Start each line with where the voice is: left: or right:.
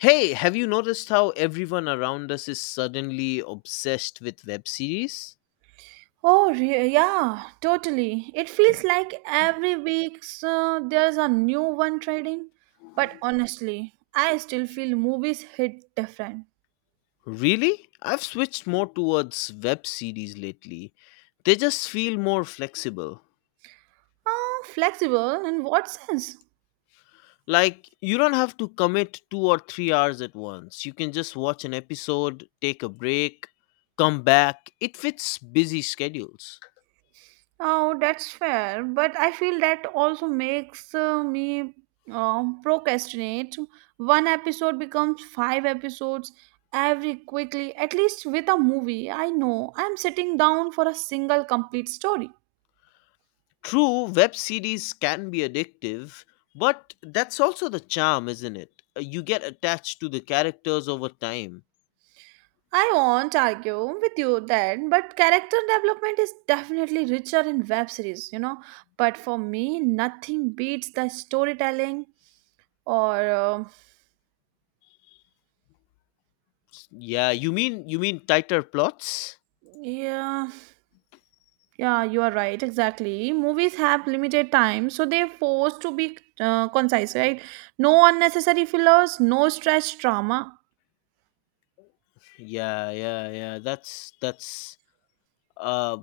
left: Hey, have you noticed how everyone around us is suddenly obsessed with web series?
right: Oh, yeah, totally. It feels like every week so there's a new one trading. But honestly, I still feel movies hit different.
left: Really? I've switched more towards web series lately. They just feel more flexible.
right: Oh, flexible in what sense?
left: Like, you don't have to commit 2 or 3 hours at once. You can just watch an episode, take a break, come back. It fits busy schedules.
right: Oh, that's fair. But I feel that also makes me procrastinate. One episode becomes five episodes every quickly. At least with a movie, I know I'm sitting down for a single complete story.
left: True, web series can be addictive, but that's also the charm, isn't it? You get attached to the characters over time.
right: I won't argue with you then, but character development is definitely richer in web series. But for me, nothing beats the storytelling or
left: Yeah, you mean tighter plots?
right: yeah, yeah, you are right, exactly. Movies have limited time, so they're forced to be concise, right? No unnecessary fillers, no stretched drama.
left: Yeah, yeah, yeah. That's uh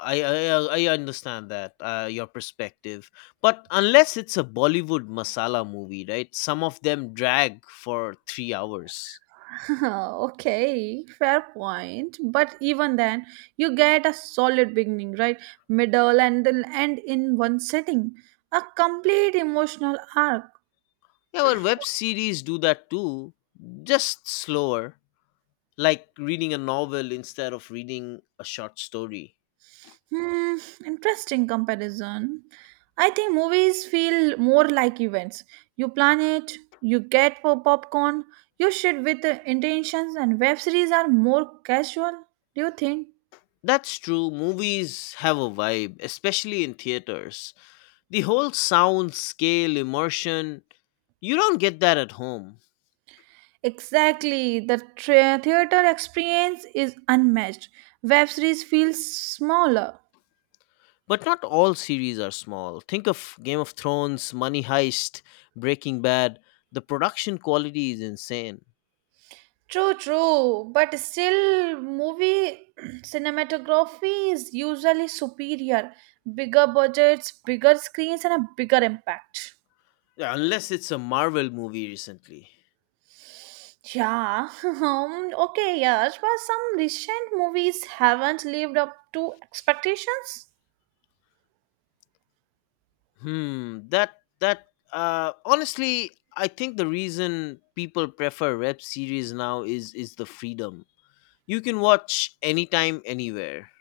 left: I understand that your perspective. But unless it's a Bollywood masala movie, right? Some of them drag for 3 hours.
right: okay, fair point. But even then, you get a solid beginning, right? Middle and then end in one setting. A complete emotional arc.
left: Yeah, but web series do that too, just slower, like reading a novel instead of reading a short story.
right: Hmm, interesting comparison. I think movies feel more like events. You plan it, you get for popcorn, you shoot with the intentions, and web series are more casual. Do you think?
left: That's true. Movies have a vibe, especially in theaters. The whole sound, scale, immersion, you don't get that at home.
right: Exactly. The tra- theater experience is unmatched. Web series feels smaller.
left: But not all series are small. Think of Game of Thrones, Money Heist, Breaking Bad. The production quality is insane.
right: True, true. But still, movie cinematography is usually superior. Bigger budgets, bigger screens, and a bigger impact.
left: Yeah, unless it's a Marvel movie recently.
right: Yeah. Okay, yeah, but some recent movies haven't lived up to expectations.
left: Hmm, that that honestly, I think the reason people prefer rep series now is the freedom. You can watch anytime anywhere.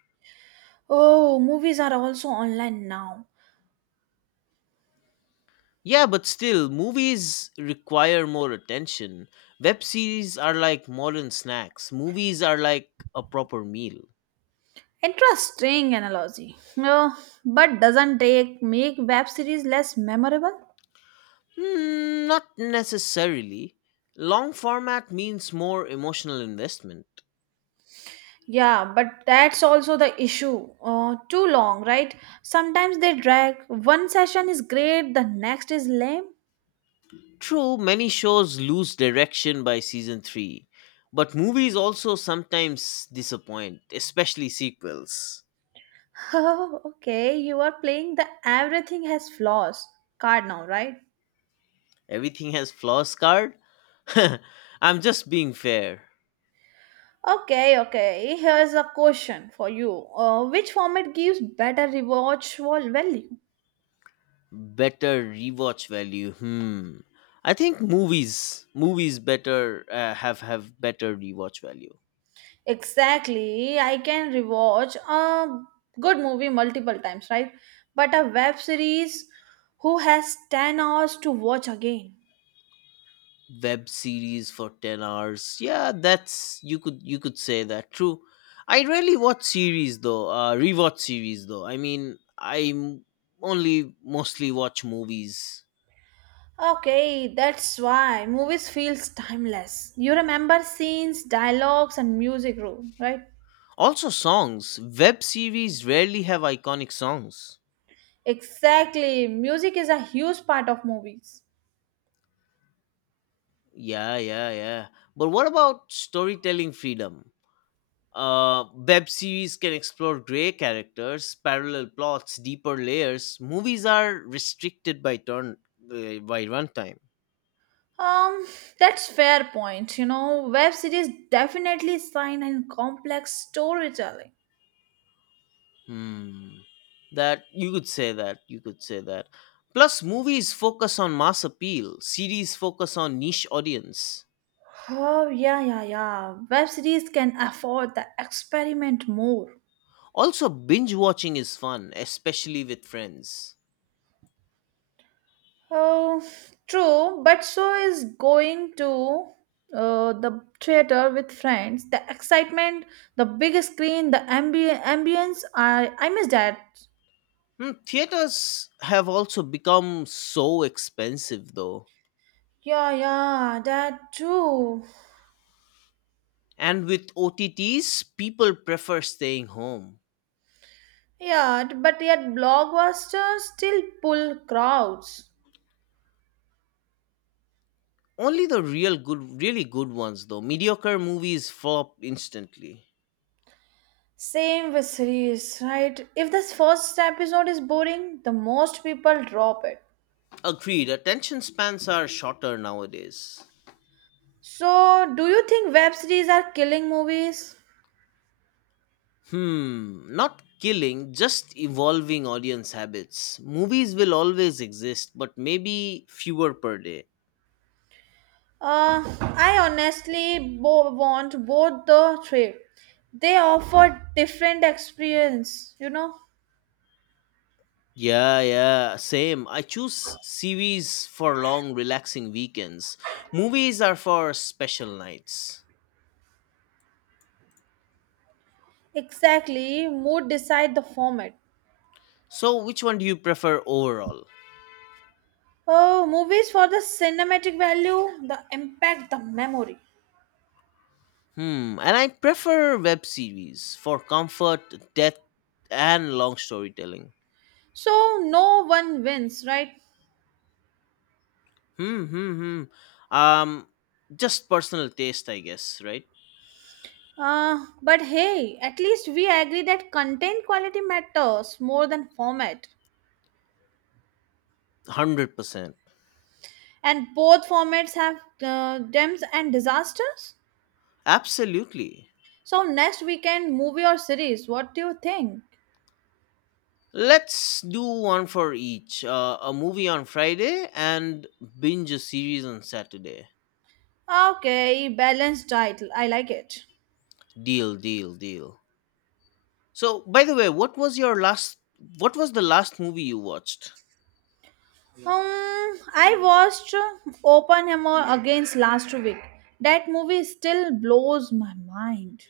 right: Oh, movies are also online now.
left: Yeah, but still, movies require more attention. Web series are like modern snacks. Movies are like a proper meal.
right: Interesting analogy. No, but doesn't take make web series less memorable?
left: Mm, not necessarily. Long format means more emotional investment.
right: Yeah, but that's also the issue. Too long, right? Sometimes they drag. One session is great, the next is lame.
left: True, many shows lose direction by season 3, but movies also sometimes disappoint, especially sequels.
right: Oh, okay. You are playing the everything has flaws card now, right?
left: Everything has flaws card? I'm just being fair.
right: Okay, okay. Here's a question for you. Which format gives better rewatch value?
left: Better rewatch value. Hmm, I think movies movies better have better rewatch value.
right: Exactly. I can rewatch a good movie multiple times, right? But a web series, who has 10 hours to watch again?
left: Web series for 10 hours, yeah, that's, you could say that. True, I rarely watch series though, uh, rewatch series though, I mean I only mostly watch movies.
right: Okay, that's why movies feels timeless. You remember scenes, dialogues and music room, right?
left: Also songs, web series rarely have iconic songs.
right: Exactly. Music is a huge part of movies.
left: Yeah, yeah, yeah, but what about storytelling freedom? Web series can explore gray characters, parallel plots, deeper layers. Movies are restricted by turn by runtime.
right: Um, that's fair point. Web series definitely sign and complex storytelling.
left: Hmm. That you could say that, you could say that. Plus, movies focus on mass appeal. Series focus on niche audience.
right: Oh, yeah, yeah, yeah. Web series can afford the experiment more.
left: Also, binge watching is fun, especially with friends.
right: Oh, true, but so is going to the theater with friends. The excitement, the big screen, the ambience. I miss that.
left: Hmm, theaters have also become so expensive, though.
right: Yeah, yeah, that too.
left: And with OTTs, people prefer staying home.
right: Yeah, but yet blockbusters still pull crowds.
left: Only the really good ones though. Mediocre movies flop instantly.
right: Same with series, right? If this first episode is boring, the most people drop it.
left: Agreed, attention spans are shorter nowadays.
right: So, do you think web series are killing movies?
left: Hmm, not killing, just evolving audience habits. Movies will always exist, but maybe fewer per day.
right: I honestly want both the three. They offer different experience.
left: Yeah, yeah, same. I choose series for long, relaxing weekends. Movies are for special nights.
right: Exactly, mood decide the format.
left: So, which one do you prefer overall?
right: Oh, movies for the cinematic value, the impact, the memory.
left: Hmm, and I prefer web series for comfort, depth, and long storytelling.
right: So no one wins, right?
left: Hmm, hmm, hmm. Just personal taste, I guess, right?
right: But hey, at least we agree that content quality matters more than format.
left: 100%.
right: And both formats have gems and disasters.
left: Absolutely.
right: So next weekend, movie or series? What do you think?
left: Let's do one for each, a movie on Friday and binge a series on Saturday.
right: Okay, balanced title. I like it.
left: Deal, deal, deal. So, by the way, what was the last movie you watched?
right: I watched Oppenheimer against last week. That movie still blows my mind.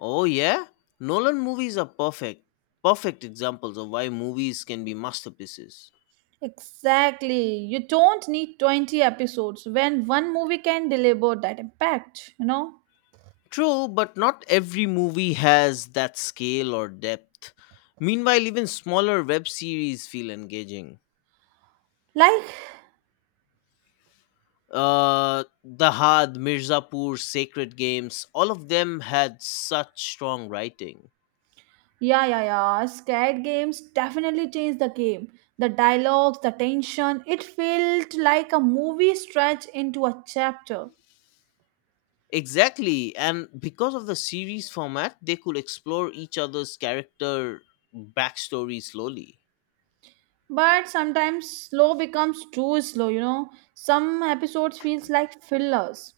left: Oh yeah, Nolan movies are perfect, perfect examples of why movies can be masterpieces.
right: Exactly. You don't need 20 episodes when one movie can deliver that impact, you know?
left: True, but not every movie has that scale or depth. Meanwhile, even smaller web series feel engaging.
right: Like,
left: The Had, Mirzapur, Sacred Games, all of them had such strong writing.
right: yeah, yeah, yeah. Scared games definitely changed the game. The dialogues, the tension, it felt like a movie stretched into a chapter.
left: Exactly, and because of the series format, they could explore each other's character backstory slowly.
right: But sometimes slow becomes too slow. Some episodes feels like fillers.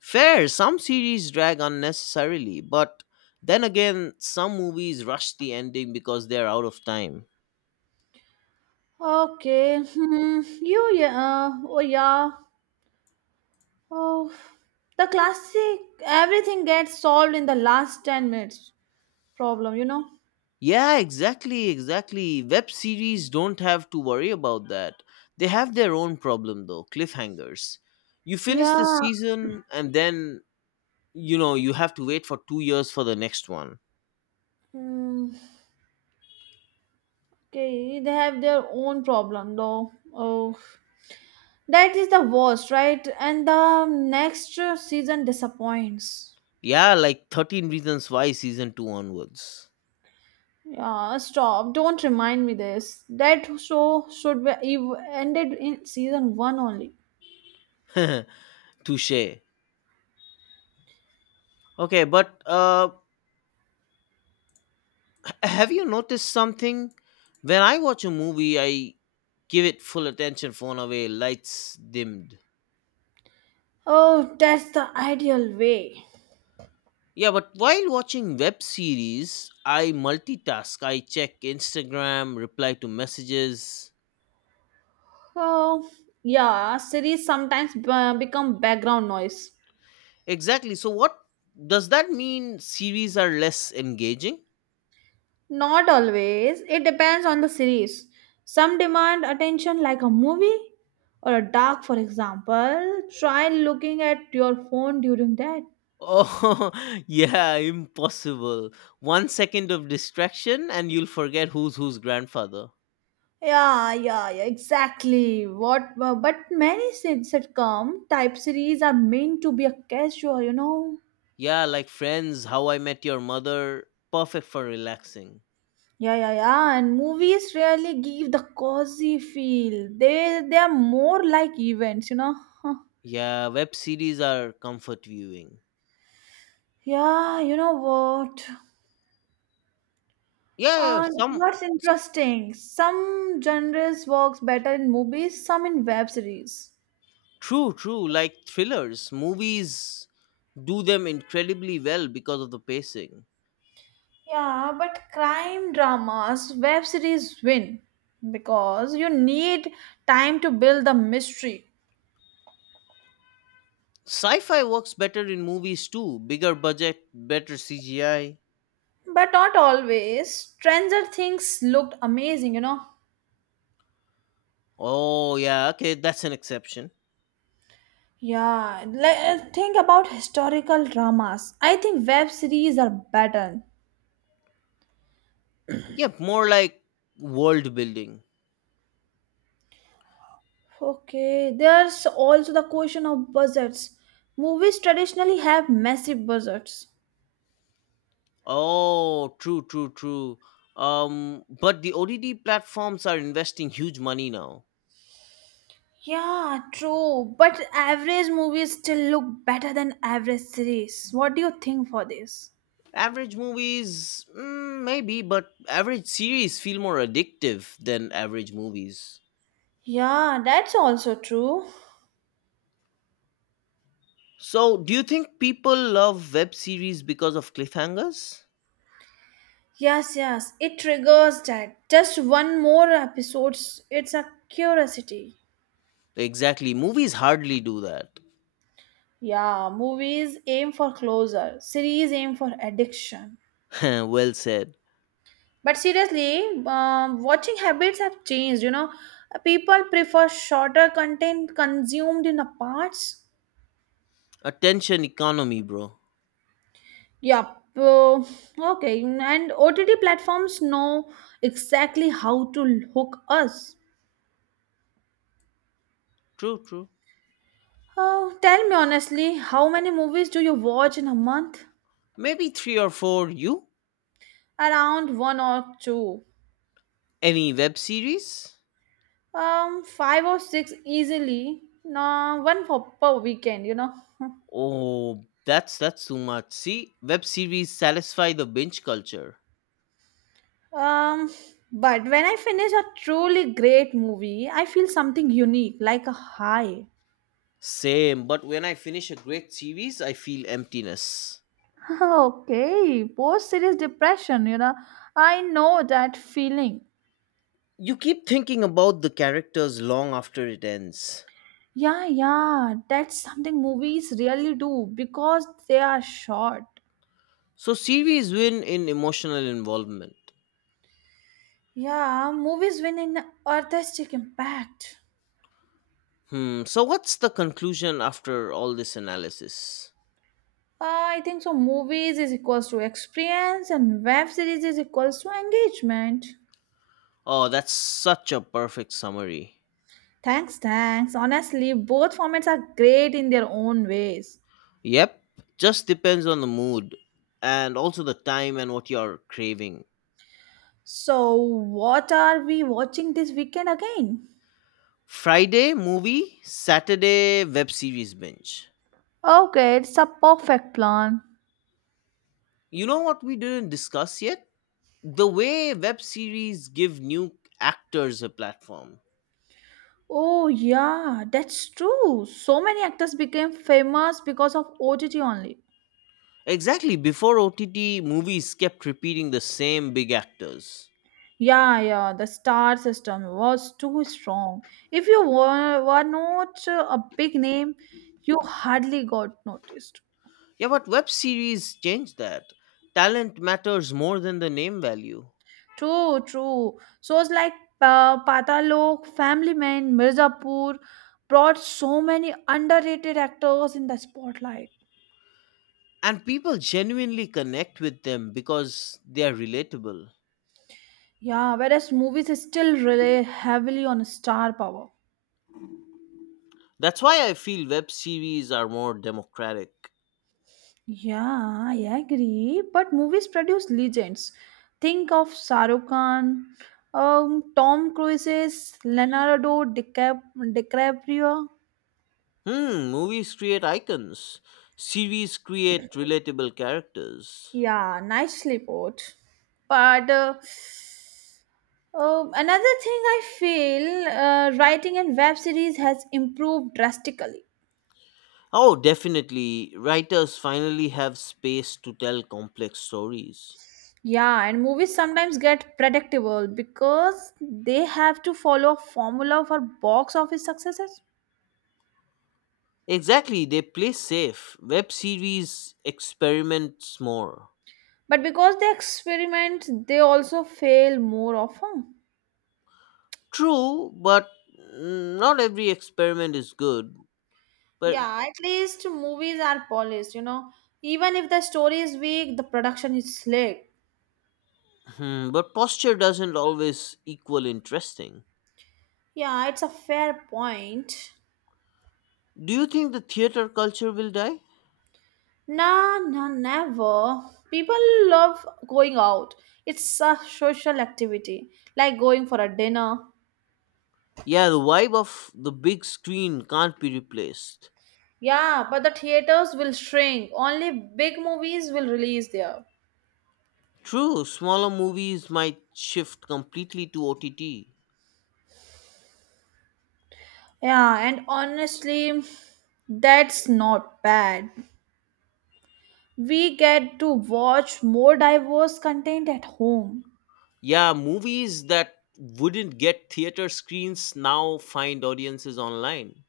left: Fair, some series drag unnecessarily, but then again, some movies rush the ending because they're out of time.
right: Okay, hmm, you yeah, oh yeah, oh, the classic everything gets solved in the last 10 minutes problem.
left: Yeah, exactly, exactly. Web series don't have to worry about that. They have their own problem though, cliffhangers. You finish the
right: Yeah.
left: season and then, you know, you have to wait for 2 years for the next one.
right: Hmm. Okay, they have their own problem though. Oh, that is the worst, right? And the next season disappoints.
left: Yeah, like 13 Reasons Why season 2 onwards.
right: Yeah, stop. Don't remind me this. That show should be ended in season one only.
left: Touche. Okay, but have you noticed something? When I watch a movie, I give it full attention, phone away, lights dimmed.
right: Oh, that's the ideal way.
left: Yeah, but while watching web series, I multitask. I check Instagram, reply to messages.
right: Oh, yeah, series sometimes become background noise.
left: Exactly. So, what does that mean? Series are less engaging?
right: Not always. It depends on the series. Some demand attention, like a movie or a dark, for example. Try looking at your phone during that.
left: Oh, yeah, impossible. 1 second of distraction, and you'll forget who's whose grandfather.
right: Yeah, yeah, yeah, exactly. What? But many sitcom type series are meant to be a casual.
left: Yeah, like Friends, How I Met Your Mother, perfect for relaxing.
right: Yeah, yeah, yeah. And movies rarely give the cozy feel. They are more like events.
left: Yeah, web series are comfort viewing.
right: Yeah, you know what?
left: Yeah, yeah,
right: And
left: some.
right: what's interesting, some genres works better in movies, some in web series.
left: True, true, like thrillers, movies do them incredibly well because of the pacing.
right: Yeah, but crime dramas, web series win because you need time to build the mystery.
left: Sci fi works better in movies too. Bigger budget, better CGI.
right: But not always. Stranger Things looked amazing.
left: Oh, yeah, okay, that's an exception.
right: Yeah, like think about historical dramas. I think web series are better.
left: Yeah, more like world building.
right: Okay, there's also the question of budgets. Movies traditionally have massive budgets.
left: Oh, true, true, true. But the ODD platforms are investing huge money now.
right: Yeah, true. But average movies still look better than average series. What do you think for this?
left: Average movies, mm, maybe, but average series feel more addictive than average movies.
right: Yeah, that's also true.
left: So, do you think people love web series because of cliffhangers?
right: Yes, yes, it triggers that. Just one more episodes. It's a curiosity.
left: Exactly. Movies hardly do that.
right: Yeah, movies aim for closure. Series aim for addiction.
left: Well said.
right: But seriously, watching habits have changed. People prefer shorter content consumed in a parts.
left: Attention economy, bro.
right: Yeah. Uh, okay. And OTT platforms know exactly how to hook us.
left: True, true.
right: Oh, tell me honestly, how many movies do you watch in a month?
left: Maybe three or four. You
right: Around one or two.
left: any web series?
right: Five or six easily. No, one for per weekend.
left: Oh, that's too much. See, web series satisfy the binge culture.
right: Um, but when I finish a truly great movie, I feel something unique, like a high.
left: Same, but when I finish a great series, I feel emptiness.
right: okay, post series depression. I know that feeling.
left: You keep thinking about the characters long after it ends.
right: Yeah, yeah, that's something movies really do because they are short.
left: So series win in emotional involvement.
right: Yeah, movies win in artistic impact.
left: Hmm, so what's the conclusion after all this analysis?
right: I think so. Movies is equals to experience, and web series is equals to engagement.
left: Oh, that's such a perfect summary.
right: Thanks, thanks. Honestly, both formats are great in their own ways.
left: Yep, just depends on the mood and also the time and what you're craving.
right: So, what are we watching this weekend again?
left: Friday movie, Saturday web series binge.
right: Okay, it's a perfect plan.
left: You know what we didn't discuss yet? The way web series give new actors a platform.
right: Oh, yeah, that's true. So many actors became famous because of OTT only.
left: Exactly, before OTT, movies kept repeating the same big actors.
right: Yeah, yeah, the star system was too strong. If you were not a big name, you hardly got noticed.
left: Yeah, but web series changed that. Talent matters more than the name value.
right: True, true. Shows like Patalok, Family Man, Mirzapur brought so many underrated actors in the spotlight.
left: And people genuinely connect with them because they are relatable.
right: Yeah, whereas movies still rely heavily on star power.
left: That's why I feel web series are more democratic.
right: Yeah, I agree. But movies produce legends. Think of Shah Rukh Khan, Tom Cruise, Leonardo DiCaprio.
left: Hmm, movies create icons, series create relatable characters.
right: Yeah, nicely put. But oh, another thing I feel writing in web series has improved drastically.
left: Oh, definitely, writers finally have space to tell complex stories.
right: Yeah, and movies sometimes get predictable because they have to follow a formula for box office successes.
left: Exactly, they play safe. Web series experiments more.
right: But because they experiment, they also fail more often.
left: True, but mm, not every experiment is good. But
right: Yeah, at least movies are polished. Even if the story is weak, the production is slick.
left: but posture doesn't always equal interesting.
right: Yeah, it's a fair point.
left: Do you think the theater culture will die?
right: Nah, nah, never. People love going out. It's a social activity, like going for a dinner.
left: Yeah, the vibe of the big screen can't be replaced.
right: Yeah, but the theaters will shrink. Only big movies will release there.
left: True, smaller movies might shift completely to OTT.
right: Yeah, and honestly, that's not bad. We get to watch more diverse content at home.
left: Yeah, movies that wouldn't get theater screens now find audiences online.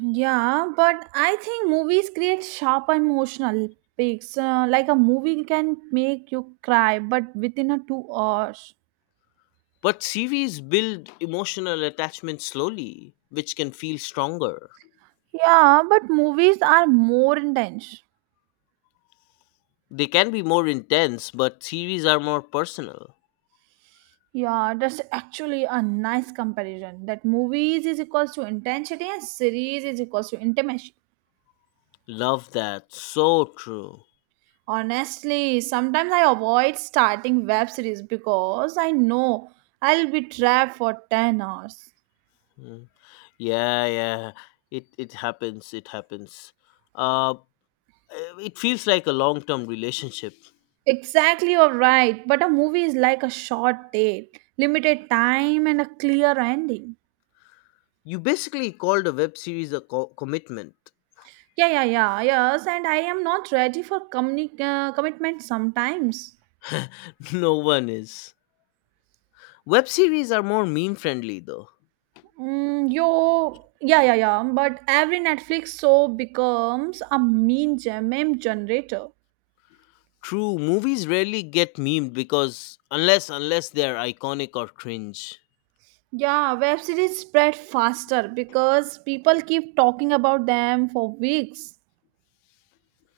right: Yeah, but I think movies create sharp emotional peaks. Like a movie can make you cry, but within a 2 hours.
left: But series build emotional attachment slowly, which can feel stronger.
right: Yeah, but movies are more intense.
left: They can be more intense, but series are more personal.
right: Yeah, that's actually a nice comparison. That movies is equals to intensity and series is equals to intimacy.
left: Love that. So true.
right: Honestly, sometimes I avoid starting web series because I know I'll be trapped for 10 hours.
left: Mm. Yeah, yeah. It happens. It happens. Uh, it feels like a long-term relationship.
right: Exactly, you're right. But a movie is like a short date, limited time, and a clear ending.
left: You basically called a web series a commitment.
right: Yeah, yeah, yeah, yes. And I am not ready for commitment sometimes.
left: No one is. Web series are more meme friendly though.
right: Mm, yo, yeah, yeah, yeah. But every Netflix show becomes a mean gem meme generator.
left: True, movies rarely get memed because unless they're iconic or cringe.
right: Yeah, web series spread faster because people keep talking about them for weeks.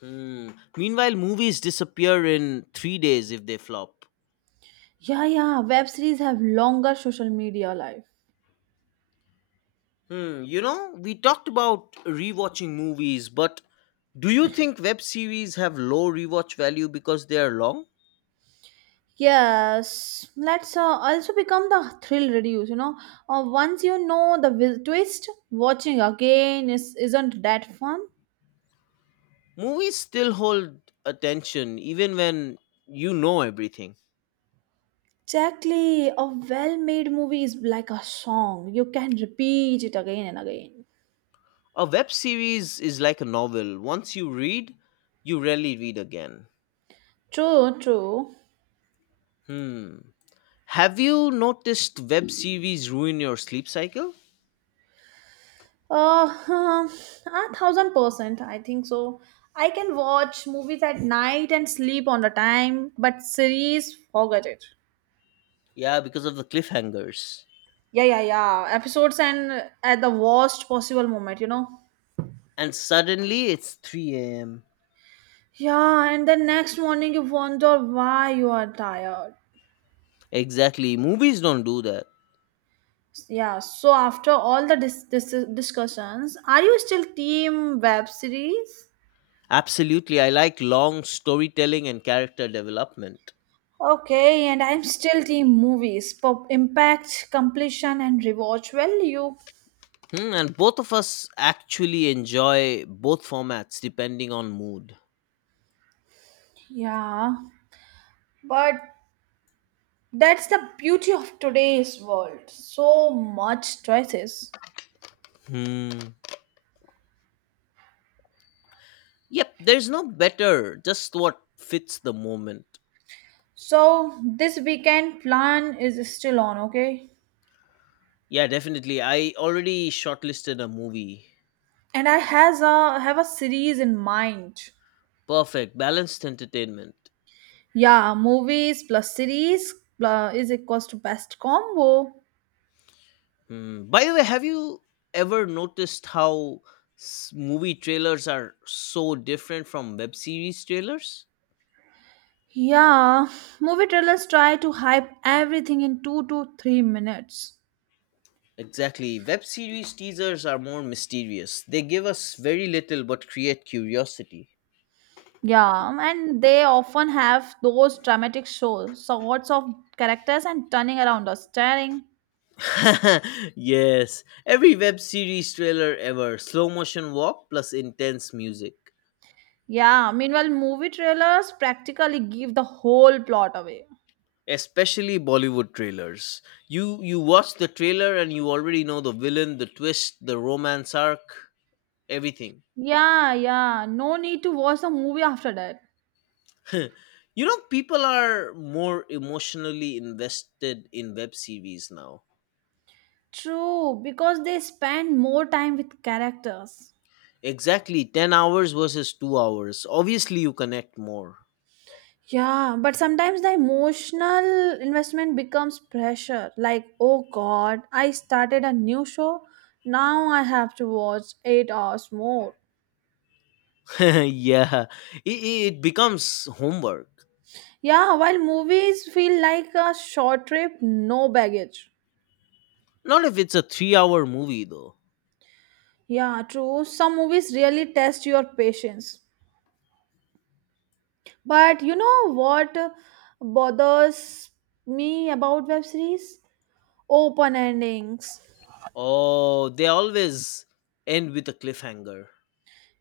left: Hmm. Meanwhile, movies disappear in 3 days if they flop.
right: Yeah, yeah, web series have longer social media life.
left: Hmm. You know, we talked about rewatching movies, but do you think web series have low rewatch value because they are long?
right: Yes, let's also become the thrill reduce. Once you know the will twist, watching again is isn't that fun?
left: Movies still hold attention even when you know everything.
right: Exactly, a well-made movie is like a song. You can repeat it again and again.
left: A web series is like a novel. Once you read, you rarely read again.
right: True, true.
left: Hmm. Have you noticed web series ruin your sleep cycle?
right: Huh, 1,000%. I think so. I can watch movies at night and sleep on the time, but series, forget it.
left: Yeah, because of the cliffhangers.
right: Yeah, yeah, yeah. Episodes and at the worst possible moment.
left: And suddenly it's 3 a.m.
right: Yeah, and the next morning you wonder why you are tired.
left: Exactly. Movies don't do that.
right: Yeah, so after all the discussions, are you still team web series?
left: Absolutely. I like long storytelling and character development.
right: Okay, and I'm still team movies. Pop impact, completion, and rewatch value.
left: Hmm, and both of us actually enjoy both formats depending on mood.
right: Yeah, but that's the beauty of today's world. So much choices.
left: Hmm. Yep, there's no better, just what fits the moment.
right: So this weekend plan is still on, okay?
left: Yeah, definitely. I already shortlisted a movie.
right: And I has a have a series in mind.
left: Perfect, balanced entertainment.
right: Yeah, movies plus series is equals to best combo.
left: Hmm. By the way, have you ever noticed how movie trailers are so different from web series trailers?
right: Yeah, movie trailers try to hype everything in 2 to 3 minutes.
left: Exactly. Web series teasers are more mysterious. They give us very little but create curiosity.
right: Yeah, and they often have those dramatic shows, sorts of characters and turning around or staring.
left: Yes. Every web series trailer ever, slow motion walk plus intense music.
right: Yeah, meanwhile, movie trailers practically give the whole plot away.
left: Especially Bollywood trailers. You watch the trailer and you already know the villain, the twist, the romance arc, everything.
right: Yeah, yeah, no need to watch the movie after that.
left: You know, people are more emotionally invested in web series now.
right: True, because they spend more time with characters.
left: Exactly, 10 hours versus 2 hours, obviously you connect more.
right: Yeah, but sometimes the emotional investment becomes pressure. Like, oh god, I started a new show, now I have to watch 8 hours more.
left: Yeah, it becomes homework.
right: Yeah, while movies feel like a short trip, no baggage.
left: Not if it's a 3-hour movie though.
right: Yeah, true. Some movies really test your patience. But you know what bothers me about web series? Open endings.
left: Oh, they always end with a cliffhanger.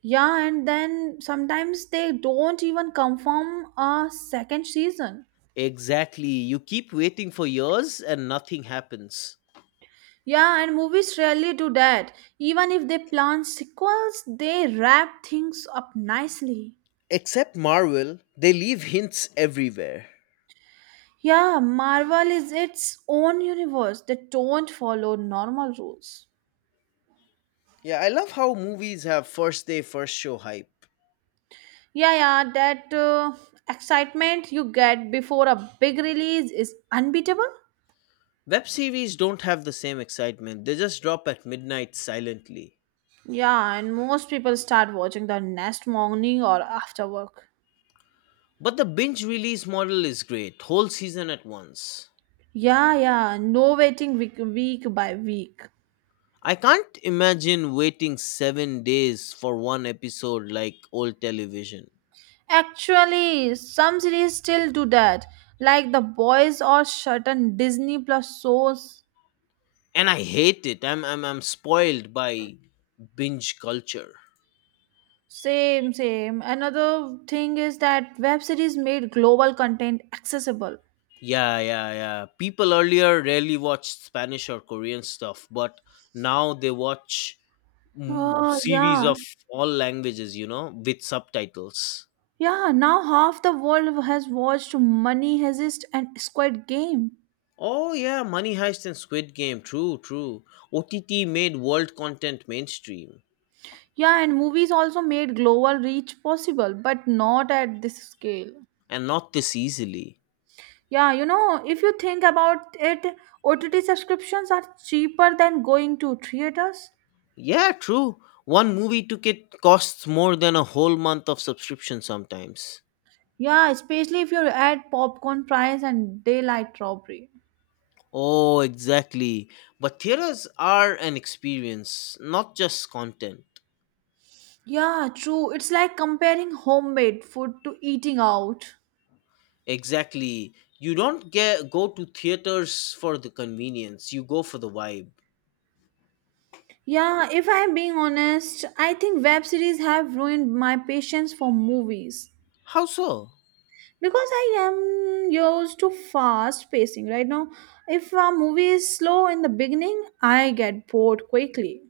right: Yeah, and then sometimes they don't even confirm a second season.
left: Exactly, you keep waiting for years and nothing happens.
right: Yeah, and movies rarely do that. Even if they plan sequels, they wrap things up nicely.
left: Except Marvel, they leave hints everywhere.
right: Yeah, Marvel is its own universe. They don't follow normal rules.
left: Yeah, I love how movies have first day first show hype.
right: Yeah, yeah, that excitement you get before a big release is unbeatable.
left: Web series don't have the same excitement, they just drop at midnight silently.
right: Yeah, and most people start watching the next morning or after work.
left: But the binge release model is great, whole season at once.
right: Yeah, yeah, no waiting week by week.
left: I can't imagine waiting 7 days for one episode like old television.
right: Actually, some series still do that, like The Boys or certain Disney Plus shows.
left: And I hate it. I'm spoiled by binge culture.
right: Same, same. Another thing is that web series made global content accessible.
left: Yeah, yeah, yeah. People earlier rarely watched Spanish or Korean stuff, but now they watch, mm,
right: Oh,
left: series
right: yeah.
left: of all languages, you know, with subtitles.
right: Yeah, now half the world has watched Money Heist and Squid Game.
left: Oh yeah, Money Heist and Squid Game. True, true. OTT made world content mainstream,
right: Yeah, and movies also made global reach possible, but not at this scale.
left: and not this easily.
right: Yeah, if you think about it, OTT subscriptions are cheaper than going to theaters.
left: Yeah, true. One movie ticket costs more than a whole month of subscription sometimes.
right: Yeah, especially if you add popcorn price and daylight robbery.
left: Oh, exactly. But theaters are an experience, not just content.
right: Yeah, true. It's like comparing homemade food to eating out.
left: Exactly. You don't get go to theaters for the convenience. You go for the vibe.
right: Yeah, if I'm being honest, I think web series have ruined my patience for movies.
left: How so?
right: Because I am used to fast pacing right now. If a movie is slow in the beginning, I get bored quickly.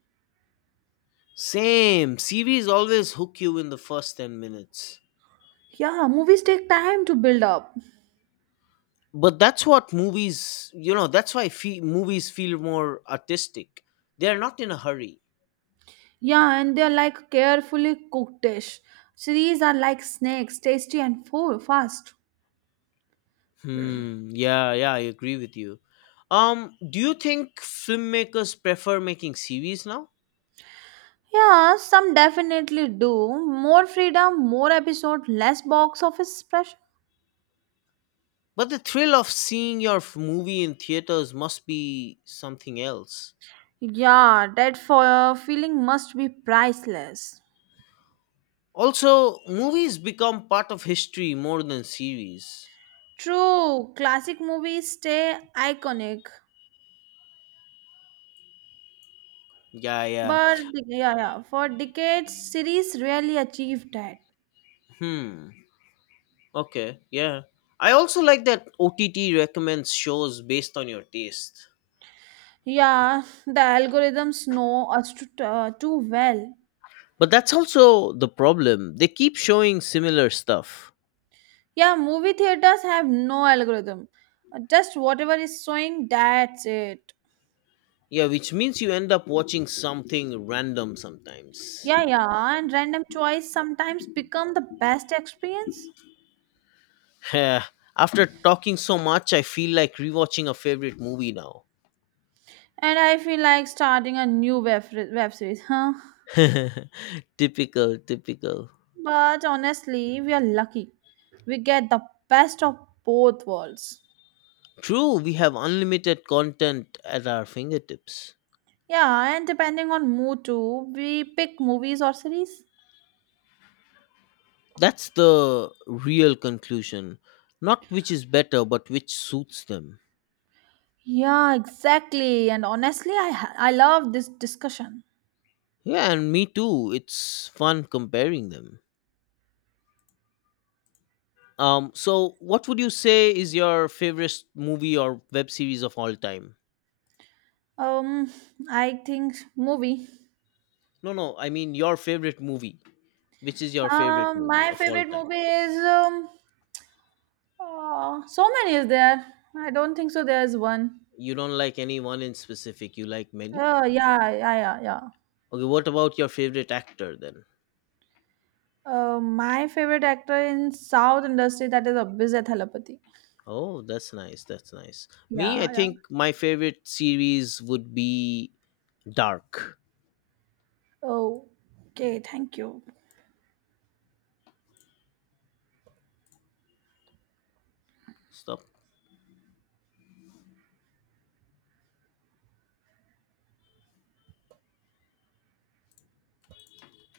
left: Same. Series always hook you in the first 10 minutes.
right: Yeah, movies take time to build up.
left: But that's what movies, you know, that's why movies feel more artistic, they're not in a hurry.
right: Yeah, and they're like carefully cooked dish. Series are like snakes, tasty and full, fast.
left: Hmm, yeah, yeah, I agree with you. Do you think filmmakers prefer making series now?
right: Yeah, some definitely do. More freedom, more episode, less box office pressure.
left: But the thrill of seeing your movie in theaters must be something else.
right: Yeah, that for feeling must be priceless.
left: Also movies become part of history more than series.
right: True, classic movies stay iconic,
left: Yeah, yeah.
right: but yeah, yeah, for decades, series rarely achieved that.
left: Hmm, okay, yeah, I also like that OTT recommends shows based on your taste.
right: Yeah, the algorithms know us too, too well.
left: But that's also the problem. They keep showing similar stuff.
right: Yeah, movie theaters have no algorithm. Just whatever is showing, that's it.
left: Yeah, which means you end up watching something random sometimes.
right: Yeah, yeah, and random choice sometimes become the best experience.
left: Yeah. After talking so much, I feel like rewatching a favorite movie now.
right: And I feel like starting a new web series, huh?
left: Typical, typical.
right: But honestly, we are lucky. We get the best of both worlds.
left: True, we have unlimited content at our fingertips.
right: Yeah, and depending on mood too, we pick movies or series.
left: That's the real conclusion. Not which is better, but which suits them.
right: Yeah, exactly. And honestly, I love this discussion.
left: Yeah, and me too. It's fun comparing them. So what would you say is your favorite movie or web series of all time?
right: Um, I think movie.
left: No, no, I mean your favorite movie. Which is your favorite
right: Um,
left: movie
right: my
left: of all
right: favorite
left: time?
right: movie is so many is there. I don't think so. There's one.
left: You don't like any one in specific, you like many?
right: Oh yeah, yeah, yeah, yeah.
left: Okay, what about your favorite actor then?
right: My favorite actor in South industry that is Abhijit Thalapathy.
left: Oh, that's nice. That's nice. Me, I
right: Yeah, yeah.
left: think my favorite series would be Dark.
right: Oh, okay. Thank you.
left: Stop.